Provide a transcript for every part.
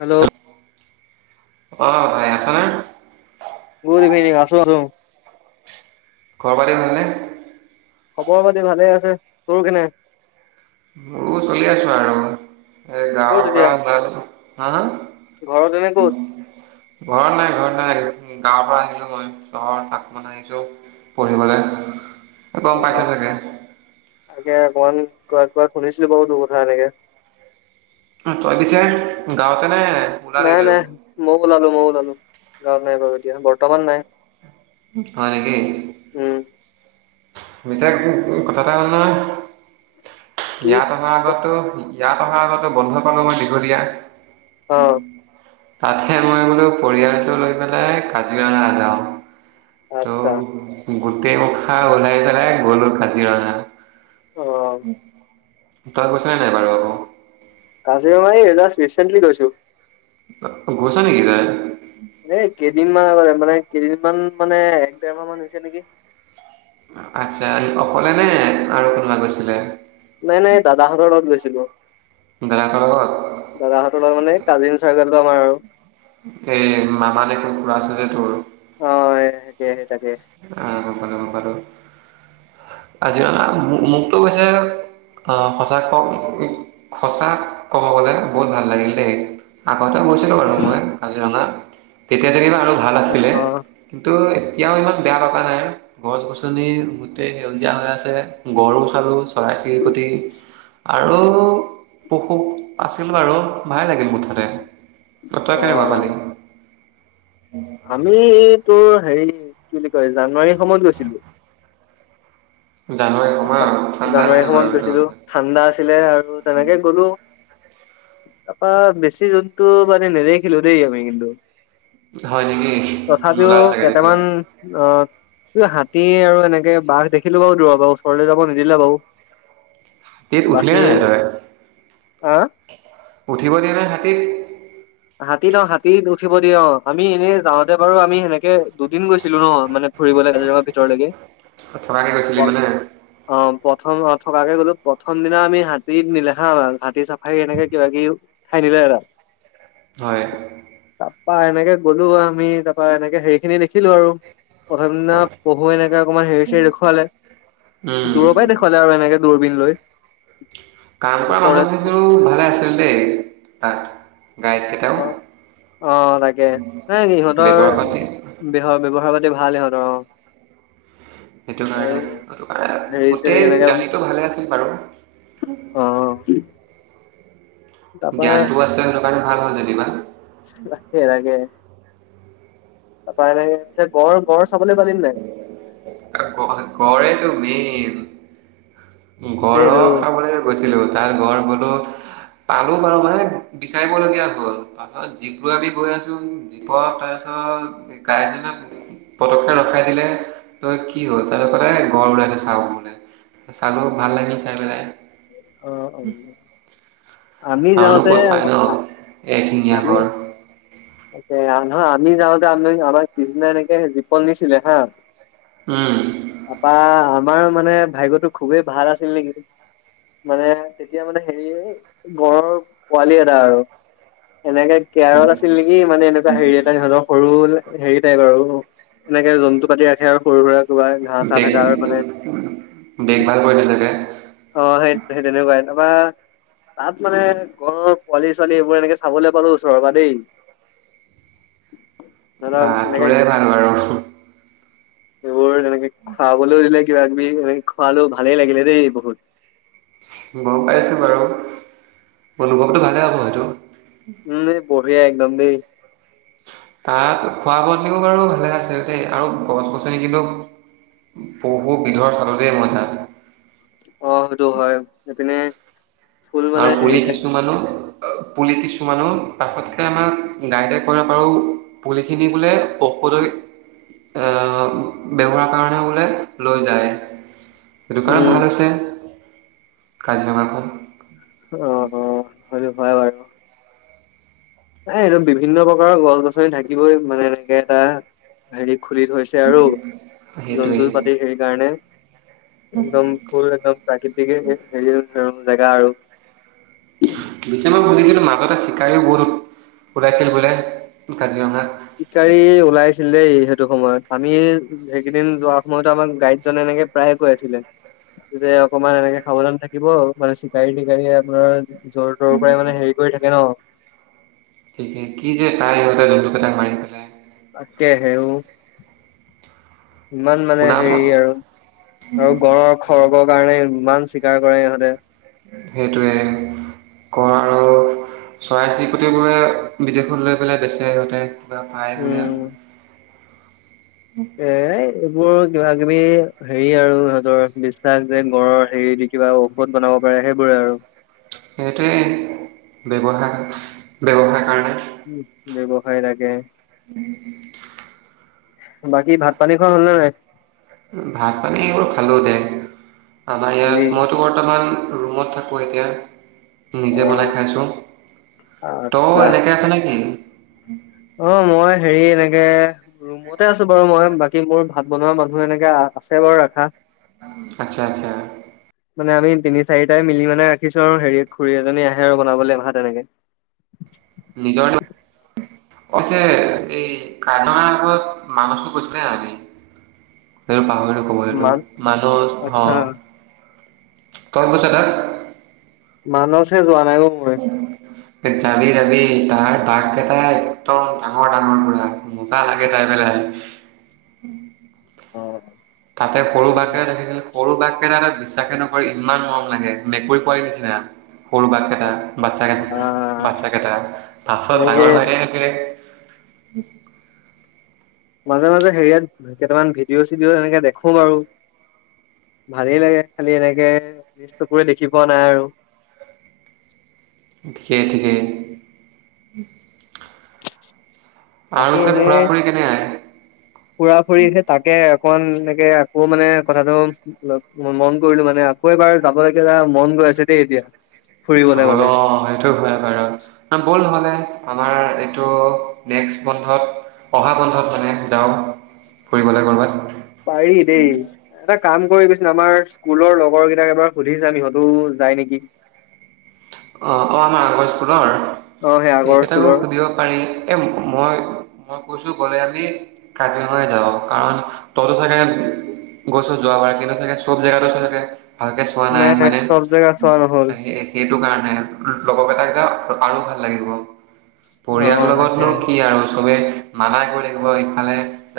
Hello. অ', ভাই আছনে? Good evening. আছোঁ, আছোঁ। খবৰ পাতি ভাল নে। খবৰ পাতি ভালে আছে তোৰ কেনে। ত চলি আছো আৰু এই ক'ত গাঁৱৰ এতিয়া পৰা [unintelligible] হা, ঘৰত এনে ক'ত? ঘৰত নাই ঘৰত নাই গাঁৱৰ পৰা আহিলো মই চহৰত তাত মানে আহিছো পঢ়িবলে। গম পাইছা চাগে? কে অকমান কোৱা শুনিছিলো বাৰু তোৰ কথা এনেকে। তই পিছে গাঁৱতে নে ওলালি নাই তইও? নাই মইও ওলালোঁ মইও ওলালোঁ। গাঁৱত নাই বাৰু এতিয়া বৰ্তমান নাই। হয় নেকি? উম মিছাকে কথা এটা হ'ল নহয়। কি ইয়াত অহাৰ আগতো ইয়াত অহাৰ আগতে [unintelligible] দীঘলীয়া। অ উম। তাতহে মই বোলো পৰিয়ালটো লৈ পেলাই কাজিৰঙা যাওঁ। ত আচ্ছা উম্। গোটেই মখা ওলাই পেলাই গ'লো কাজিৰঙা। অ উম। তই গৈছে নাই বাৰু আকৌ? কাজিৰঙা এই জাষ্ট ৰিচেণ্টলী গৈছে। গৈছ নেকি তই? এ কেইদিনমান [unintelligible] মানে কেইদিনমান মানে এক ডেৰ মাহ মান হৈছে নেকি। আচ্ছা, অকলে নে আৰু কোনোবা গৈছিলে? নাই নাই, দাদাহঁতৰ লগত গৈছিলো। দাদাহঁতৰ লগত? দাদাহতৰ লগত মানে এই কাজীন চা [unintelligible] এ মামা নে খুৰা আছে যে তোৰ। অ', [unintelligible] আহ, গম পালোঁ, গম পালোঁ। কাজিৰঙা মোকটো [unintelligible] সঁচা ক'ব গলে বহুত ভাল লাগিল দেই। আগতে গৈছিলোঁ বাৰু মই কাজিৰঙা। তেতিয়া [unintelligible] আৰু ভাল আছিলে অ কিন্তু এতিয়াওঁ ইমান বেয়া লগা নাই গছ-গছনি গোটেই। সেউজীয়া হৈ আছে গৰু চালোঁ। চ'ৰাই-চিৰিকটি। আৰু পশু আছিল বাৰু ভালে লাগিল বো ভালে। তই কেনেকুৱা অ পালি। আমি তোৰ হেৰি কি বুলি কয়, জানুৱাৰী সময়ত গৈছিলো। জানুৱাৰী সময় তাৰপা ঠাণ্ডা জানুৱাৰী আছিল বাৰু সময়ত গৈছিলোঁ সেইটো ঠাণ্ডা আছিলে আৰু তেনেকে গলোঁ। তাপা বেছি জন্তু মানে নেদেখিলোঁ দেই আমি কিন্তু। হয় নেকি তথাপিওঁ নোলাল চাগে তেতিয়া কেটামান অ'। এই হাতী আৰু এনেকে বাঘ দেখিলো বাৰু দূৰপা উচৰলে যাব নিদিলে বাৰু। তেত' উঠিলি বাকী নে নাই তই আ উঠিব দিয়ে নে [inaudible] হাতীত অ', হাতীত উঠিব দিয় অ', আমি এনেই যাওঁতে বাৰু আমি সেনেকে দুদিন গৈছিলো ন মানে ফুৰিব লাগ কাজ কা ভিতৰলৈকে থকাকে গৈছিলি অ', মানে অ'। প্ৰথম অ', থকাকে গ'লো প্ৰথম দিনা আমি হাতী নিলেখাম আৰু হাতী চাফাৰী এনেকে কিবা কিবি ঠাই নিলে এৰা। হয়। তা এনেকে গ'লো আমি তাৰাপা এনেকে হেৰি খিনি দেখিলো আৰু প্ৰথম দিনা পঢ়ুৱে এনেকে অকণমান হেৰি চেৰি দেখুৱালে উম দূৰৰ পৰাই দেখুৱালে আৰু এনেকে দূৰবিন লৈ। কাম কৰা ওচৰলে মানুহ কিছু ভালে আছিল দেই তাত। গাইডকেইটাও অ', অ', তাকে ন' বেগৰ পাতি সিহঁতৰহ ব্যৱহাৰ বা ভাল সিহঁতৰ। সেইটো কাৰণে সটো কাৰ চেৰি গোটেই এনেকে জাৰ্ণিটো ভালে আছিল বাৰু। অ তাৰপা জ্ঞান তো আছে ন'। ভাল হয় যেনিবা। বাকে লাগে। তাপা এনেকে গড় গড় চাবলৈ পালি নাই কৰে তোমেই মেন। সেইটো ঘৰক খাবলৈ গৈছিলো তাৰ ঘৰ বলো পালো বাৰু মানে বিচাৰিবলগীয়া হ'ল পাৰছত জীপ ল গৈ আছো জীপত তাৰপিছত গাইজক পদক্ষেপ ৰখাই থাকিলে ত কি হ'ল তাৰ কাই গড় ওলাইছে চা বলে চালো ভাল লাগিল, চাই পেলাই অ', অহ। আমি যাওঁতে টেঙীয়া ঘৰ ত আমি যাওঁতে আমি আমাৰ কৃষ্দিনা এনেকে জীপন নিছিলে হা উম আপা আমাৰ মানে ভাগ্য টো খুবেই ভাল আছিল নেকি মানে তেতিয়া মানে হেৰি গড়ৰ পোৱালি এটা আৰু এনেকে কেৰল নেকি মানে এনেকুৱা হেৰি এটা সহতৰ সৰু হেৰি টাইপ আৰু এনেকে জন্তু পাতি ৰাখে আৰু সৰু-সুৰা দেখ ভাল কৰিছে চে অ সেই সেই তেনেকাই [unintelligible] তাত মানে ঘৰৰ পোৱালি ছোৱালী এইবোৰ এনেকে চাবলৈ পালো ওচৰৰ পৰা দেই ধৰক এনেকে বাঁটোৰে ভাল আৰু এইবোৰ তেনেকে খুৱাবলৈও দিলে কিবা কিবি এনেকে খোৱালো ভালেই লাগিলে দেই বহুত। গম পাইছোঁ বাৰু অনু অনুভৱতটো ভালে হ'ব সেইটো উম বঢ়িয়া আহ গাম্বি তাত খোৱা বোৱাও বাৰু ভালে আছিল দেই আৰু গছ-গছনি কিন্তু পহু বিধৰ চালতেৱ মথা। অ সেইটো হয় সেই পিনে আৰু পুলি কিছুমানৰ পুলি কিছুমানো পাছতকৈ আমাক গাইডে কৰিব পাৰোঁ পুলিখিনি বোলে ঔষধ অ', ব্যৱহাৰ কাৰণে বোলে লৈ যায়। স দোকান উম ভাল হৈছে কাজিৰঙাখন অ', অ', হয়। হয় বাৰু। নাই এইদম বিভিন্ন প্ৰকাৰৰ গছ গছনি থাকিবই মানে এনেকে এটা হেৰি খুলি থৈছে আৰু সেইটোৱেই জন্তু পাতি সেইকাৰণে একদম ফুল একদম প্ৰাকৃতিকে হেৰি জেগা আৰু। পিছে মই শুনিছিলো মাজতে চিকাৰিও বহুত ওলাইছিল বোলে কাজিৰঙাত চিকাৰী ওলাইছিল দেই সেইটো সময়ত আমি সেইকেইদিন যোৱা সময়তো আমাক গাইডজনে এনেকে প্ৰায়ে কৈ আছিলে যে অকনমান এনেকে সাৱধান থাকিব মানে চিকাৰি তিকাৰি আপোনাৰ জ্বৰ তৰৰ পৰাই মানে হেৰি কৰি থাকে ন'। কি কে কি যে কাই সিহঁতে জন্তুকেইটাক মাৰি পেলাই তাকেহে অ'। ইমান মানে শুনা হেৰি মত আৰু। আৰু গড়ৰ খৰ্গৰ কাৰণে ইমান। চিকাৰ কৰে ইহঁতে। সেইটোৱে কৰো চৰাই চিৰিকটিবোৰে বিদেশত লৈ পেলাই বেচে সিহঁতে। [inaudible] উম এ'। মোৰ কিবা কিবি হেৰি আৰু সিহঁতৰ বিশ্বাস যে, গঁড়ৰৰ হেৰি দি কিবা ঔষধ বনাব পাৰে সেইবোৰে আৰু সেইটোৱে ব্যৱহাৰ, ব্যৱহাৰ কাৰণে। উ', ব্যৱসায় লাগে। [inaudible] বাকী ভাত পানী খোৱা হ'লনে নাই ভাত পানী এইবোৰ খালো দে'। আমাৰ কালি ইয়াত মইতো বৰ্তমান ৰুমত থাকো এতিয়া। অ নিজে বনাই খাইছোঁ। আচ্ছা তই এনেকে আছনে কি? [inaudible] অ', মই হেৰি এনেকে ৰুমতে আছো বাৰু মই। বাকী মোৰ ভাত বনোৱা মানুহ এনেকে আছে বাৰু ৰাখা। আচ্ছা, আচ্ছা। মানে আমি তিনি, চাৰিটাই মিলি মানে ৰাখিছো আৰু হেৰি খুৰী এজনী আহে আৰু বনাবলৈ আহে ভাত এনেকে। নিজৰ অছে এই [inaudible] আগত মানুছটো কৈছিলে আজি হেইটো পাহৰি মান [inaudible] মানস হ' আচ্ছা কৰ্কচাদ মানসে যোৱা নাই [unintelligible] যাবি যাবি তাৰ বাঘ কেইটা একদম ডাঙৰ, ডাঙৰ পুৰা মজা লাগে চাই পেলাই। তাতে সৰু বাঘকেইটা দেখিছিল সৰু বাঘকেইটা তাত বিশ্বাসে নকৰি ইমান মৰম লাগে মেকুৰী পোৱালীৰ নিচিনা। সৰু বাঘকেইটা বাচ্ছাক কেই আহ বাচ্ছাকেইটা বাছত এনেকে ডাঙৰ হয় থাকিলে উম। মাজে মাজে হেৰিয়াত কেইটামান ভিডিঅ' চিডি' এনেকে দেখো বাৰু ভালেই লাগে খালি এনেকে ল চকুৰে দেখি পোৱা নাই আৰু। খিকেট্ৰ [inaudible] বাকী এনে ফুৰা ফুৰি কেনে হয় ফুৰা ফুৰিছে তাকে অকন এনেকে আকৌ মানে কথাটো মন কৰিলো মানে আকৌ এবাৰ যাব লগগীয়া মন গৈ আছে দেই এতিয়া। ফুৰিবলে মানে অ', সেইটো হয় বাৰু ব'ল হ'লে আমাৰ এইটো নেক্সট বন্ধত অহা বন্ধত মানে যাওঁ ফুৰিবলৈ ক'ৰবাত। পাৰি দেই। কাম কৰিবিচো আমাৰ কুলৰ লগৰ কেইটাক এবাৰ সুধিচাং সিহঁতো ও ও যায় নেকি? অ অ আমাৰ আগস্কুলৰ অ সেই আগৰ এইকেটাকো স্কুলৰ সুধিব পাৰি, এ ম ম মই-মই কৈছো গলে ই ই কাজিৰঙাই যাব। কাৰণ তয়টো ও চাগে গৈচ যোৱাবাৰ, কিন্তু চাগে চব জেগাটো চোৱাকে ভাকে চোৱা নাই, মই চব জেগা চোৱা নহল তিয়া হে একে টো কাৰ? লগৰক এটাক যে আৰু ভাল লাগিব। অ পৰিয়াল তাকে লগতনো কি আৰু চবেই নানাই গৈ লাগিব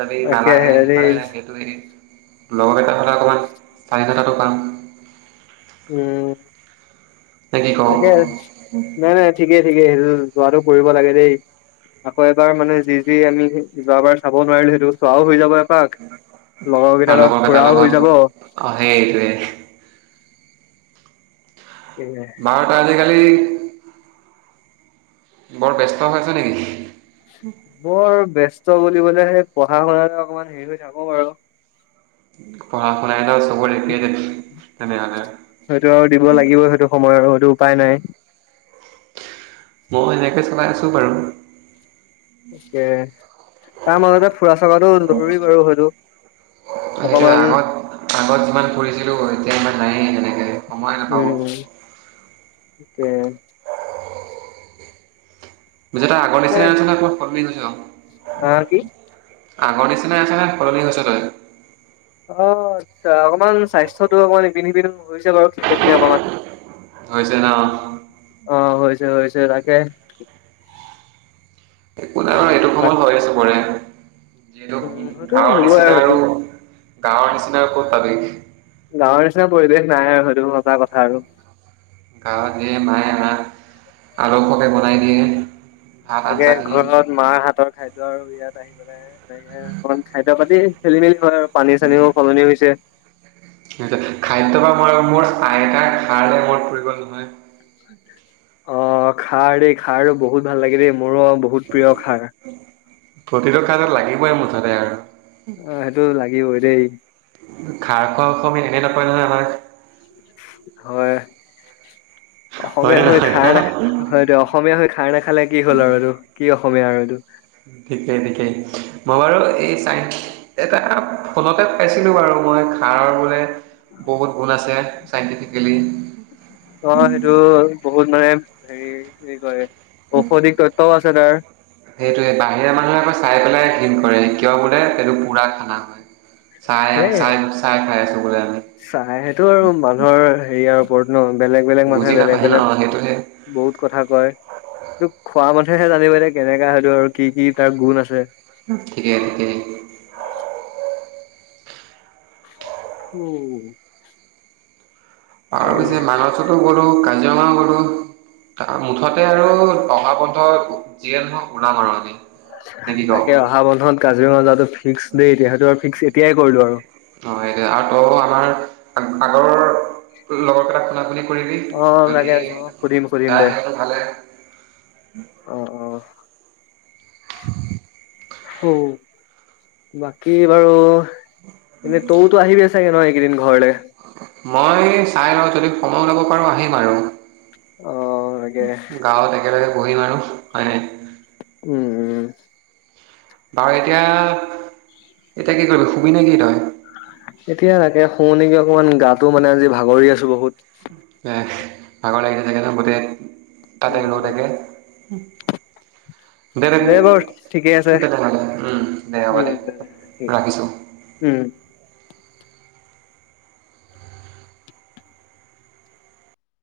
ইফালে তাকেহে দেই [unintelligible] লগৰ এটা হ'লে অকণমান চাৰি হাজাৰ টকা উম কি কওঁ নাই নাই ঠিকেই ঠিকে সেইটো যোৱটো কৰিব লাগে দেই আকৌ এবাৰ মানে যি যি আমি যোৱাবাৰ চাব নোৱাৰিলো সেইটো চোৱাও হৈ যাব লগৰ আৰু কেইটা তাত লগৰকেইটাৰ ফুৰাও লগত হৈ যাব। অ' সেইটোৱে তাকে বাৰটা আজিকাল বৰ ব্যস্ত হৈ আ হৈছে নেকি বৰ ব্যস্ত বুলিব সেই পঢ়া শুন অকমান হেৰি হৈ থাক বাৰু পঢ়া শুনাই [unintelligible] তেনেহলে সেইটো আৰু দিব লাগিব সেইটো সময় আৰু সেইটো উপাই নাই। মই এনেকৈ চলাই আছো বাৰু [inaudible] তাৰ মাজতে ফুৰা চকাটো জৰুৰী বাৰু হয়টো সেইটো অকমান আগত আগত যিমান ফুৰিছিলো এতিয়া ইমান নায়েই তেনেকে সময় নাপাব উম [inaudible] নিজতে আগ নিচি নল অ'। অ', কি? আগৰ নিচিনাই আছেনে সলনি হৈছে তই? অ', আচ্ছা অকণমান স্বাস্থ্যটো অকমান ইপিন সপিন হৈছে বাৰু খখি অকমান। হয় হৈছে ন অ হৈছে হৈছে তাকে একো নাই অ', এইটো বাক সময় হৈ চবৰে। যিহেতু উম সেইটো গাৱৰ হ'বই নিচিনা সেইটো আৰু গাঁৱৰ নিচিনা ক'ত পাবি গাঁৱৰ নিচিনা পৰিৱেশ নাই আৰু সেইটো সঁচা কথা আৰু গাঁৱত দিয়ে মায়ে আমাক আল পকে বনাই দিয়ে। ভাত তাকে আঞ্জাখিনি ঘৰত মাৰ হাতৰ খাদ্যয় আৰু ইয়াত আহি পেলাই এনেকে অকমান খাদ্য পাতি খেলি- মেলি হয় আৰু। পানী চানীও সলনি হৈছে। খাদ্য বা মই মোৰ আইতাৰ খাৰলে মন পৰি গল নহয় অ', খা দেই খাৰ বহুত ভাল লাগে দেই। মোৰো অ বহুত প্ৰিয় খাৰ প্ৰতিটো কাৰণত লাগিবই মুঠতে আৰু অ সেইটো লাগিবই দেই খাৰ খোৱা অসমী এনে নাপাই নহয় আমাৰ। হয় হয়নে অসমীয়া হৈ নহয় খাৰ হা নাখা হয়টো অসমীয়া হৈ খাৰ নাখালে কি হ'ল আৰু এইটো কি অসমীয়া আৰু এইটো ঠিকেই ঠিকেই মই বাৰু এই চাই এটা ফোনতে পাইছিলোঁ বাৰু মই খাৰৰ বোলে বহুত গুণ আছে চাইণ্টিফিকেলি অ সেইটো বহুত মানে হেৰি কি কয় ঔষধি তত্ত্ব আছে তাৰ সেইটোৱে বাহিৰা মানুহে আকৌ চাই পেলাই ঘণ কৰে কিয় বোলে এইটো পুৰা খানা হয় চাই সেই চাই চাই খাই আছোঁ বোলে আমি চাই সেইটো আৰু মানুহৰ হেৰিয়াৰ ওপৰত ন বেলেগ বেলেগ মানুহে বুজি বেলেগ নাপায় ন বেলেগ সেইটোহে বহুত কথা কয় এইটো খোৱা মানুহ নিজে হে জানিব এ কেনেকা সেইটো আৰু কি কি তাৰ গুণ আছে ঠিকে, ঠিকে। উম। আৰু যে মানছতো গ'লো ঙ কৰো তাৰ মুঠতে আৰু পহা পন্থ যিয়ে নহওঁক উনা মৰ আজি তাকে অহা বন্ধত কাজিৰঙা যোৱাটো ফিক্স দেই তেতিয়ো আৰু ফিক্সে এতিয়াই কৰিলো আৰু অ', সেইটো আৰু ত আমাৰ আগৰ লগৰ কেইটাক শুনাপুনি অ লাগে লাগে অ সুধিম সুধিম যাই দে সিহঁতো ভালে অ অ অ বাকী বাৰু এনেই তয়োতো আহিবিয়ে চাগে নহয় কেইদিন ঘৰলৈ মই চাই লওঁ যদি সময় ওলাব পাৰোঁ আহিম আৰু অ' তাকে গাঁৱত একেলগে পঢ়িম আৰু হয়ানে উম উম বাৰু এতিয়া এতিয়া কি কৰিবি সুবি নে কি তই এতিয়া তাকে শুও নেকি অকণমান গাটো মানে আজি ভাগৰি আছো বহুত এ ভাগৰ লাগিয়ে থাকে ন গোটেই তাতে ল উম তাকে দে দে বাৰু ঠিকে আছে তেলে হলে উ দে হ'ব উম দে ঠিক ৰাখিছো উম।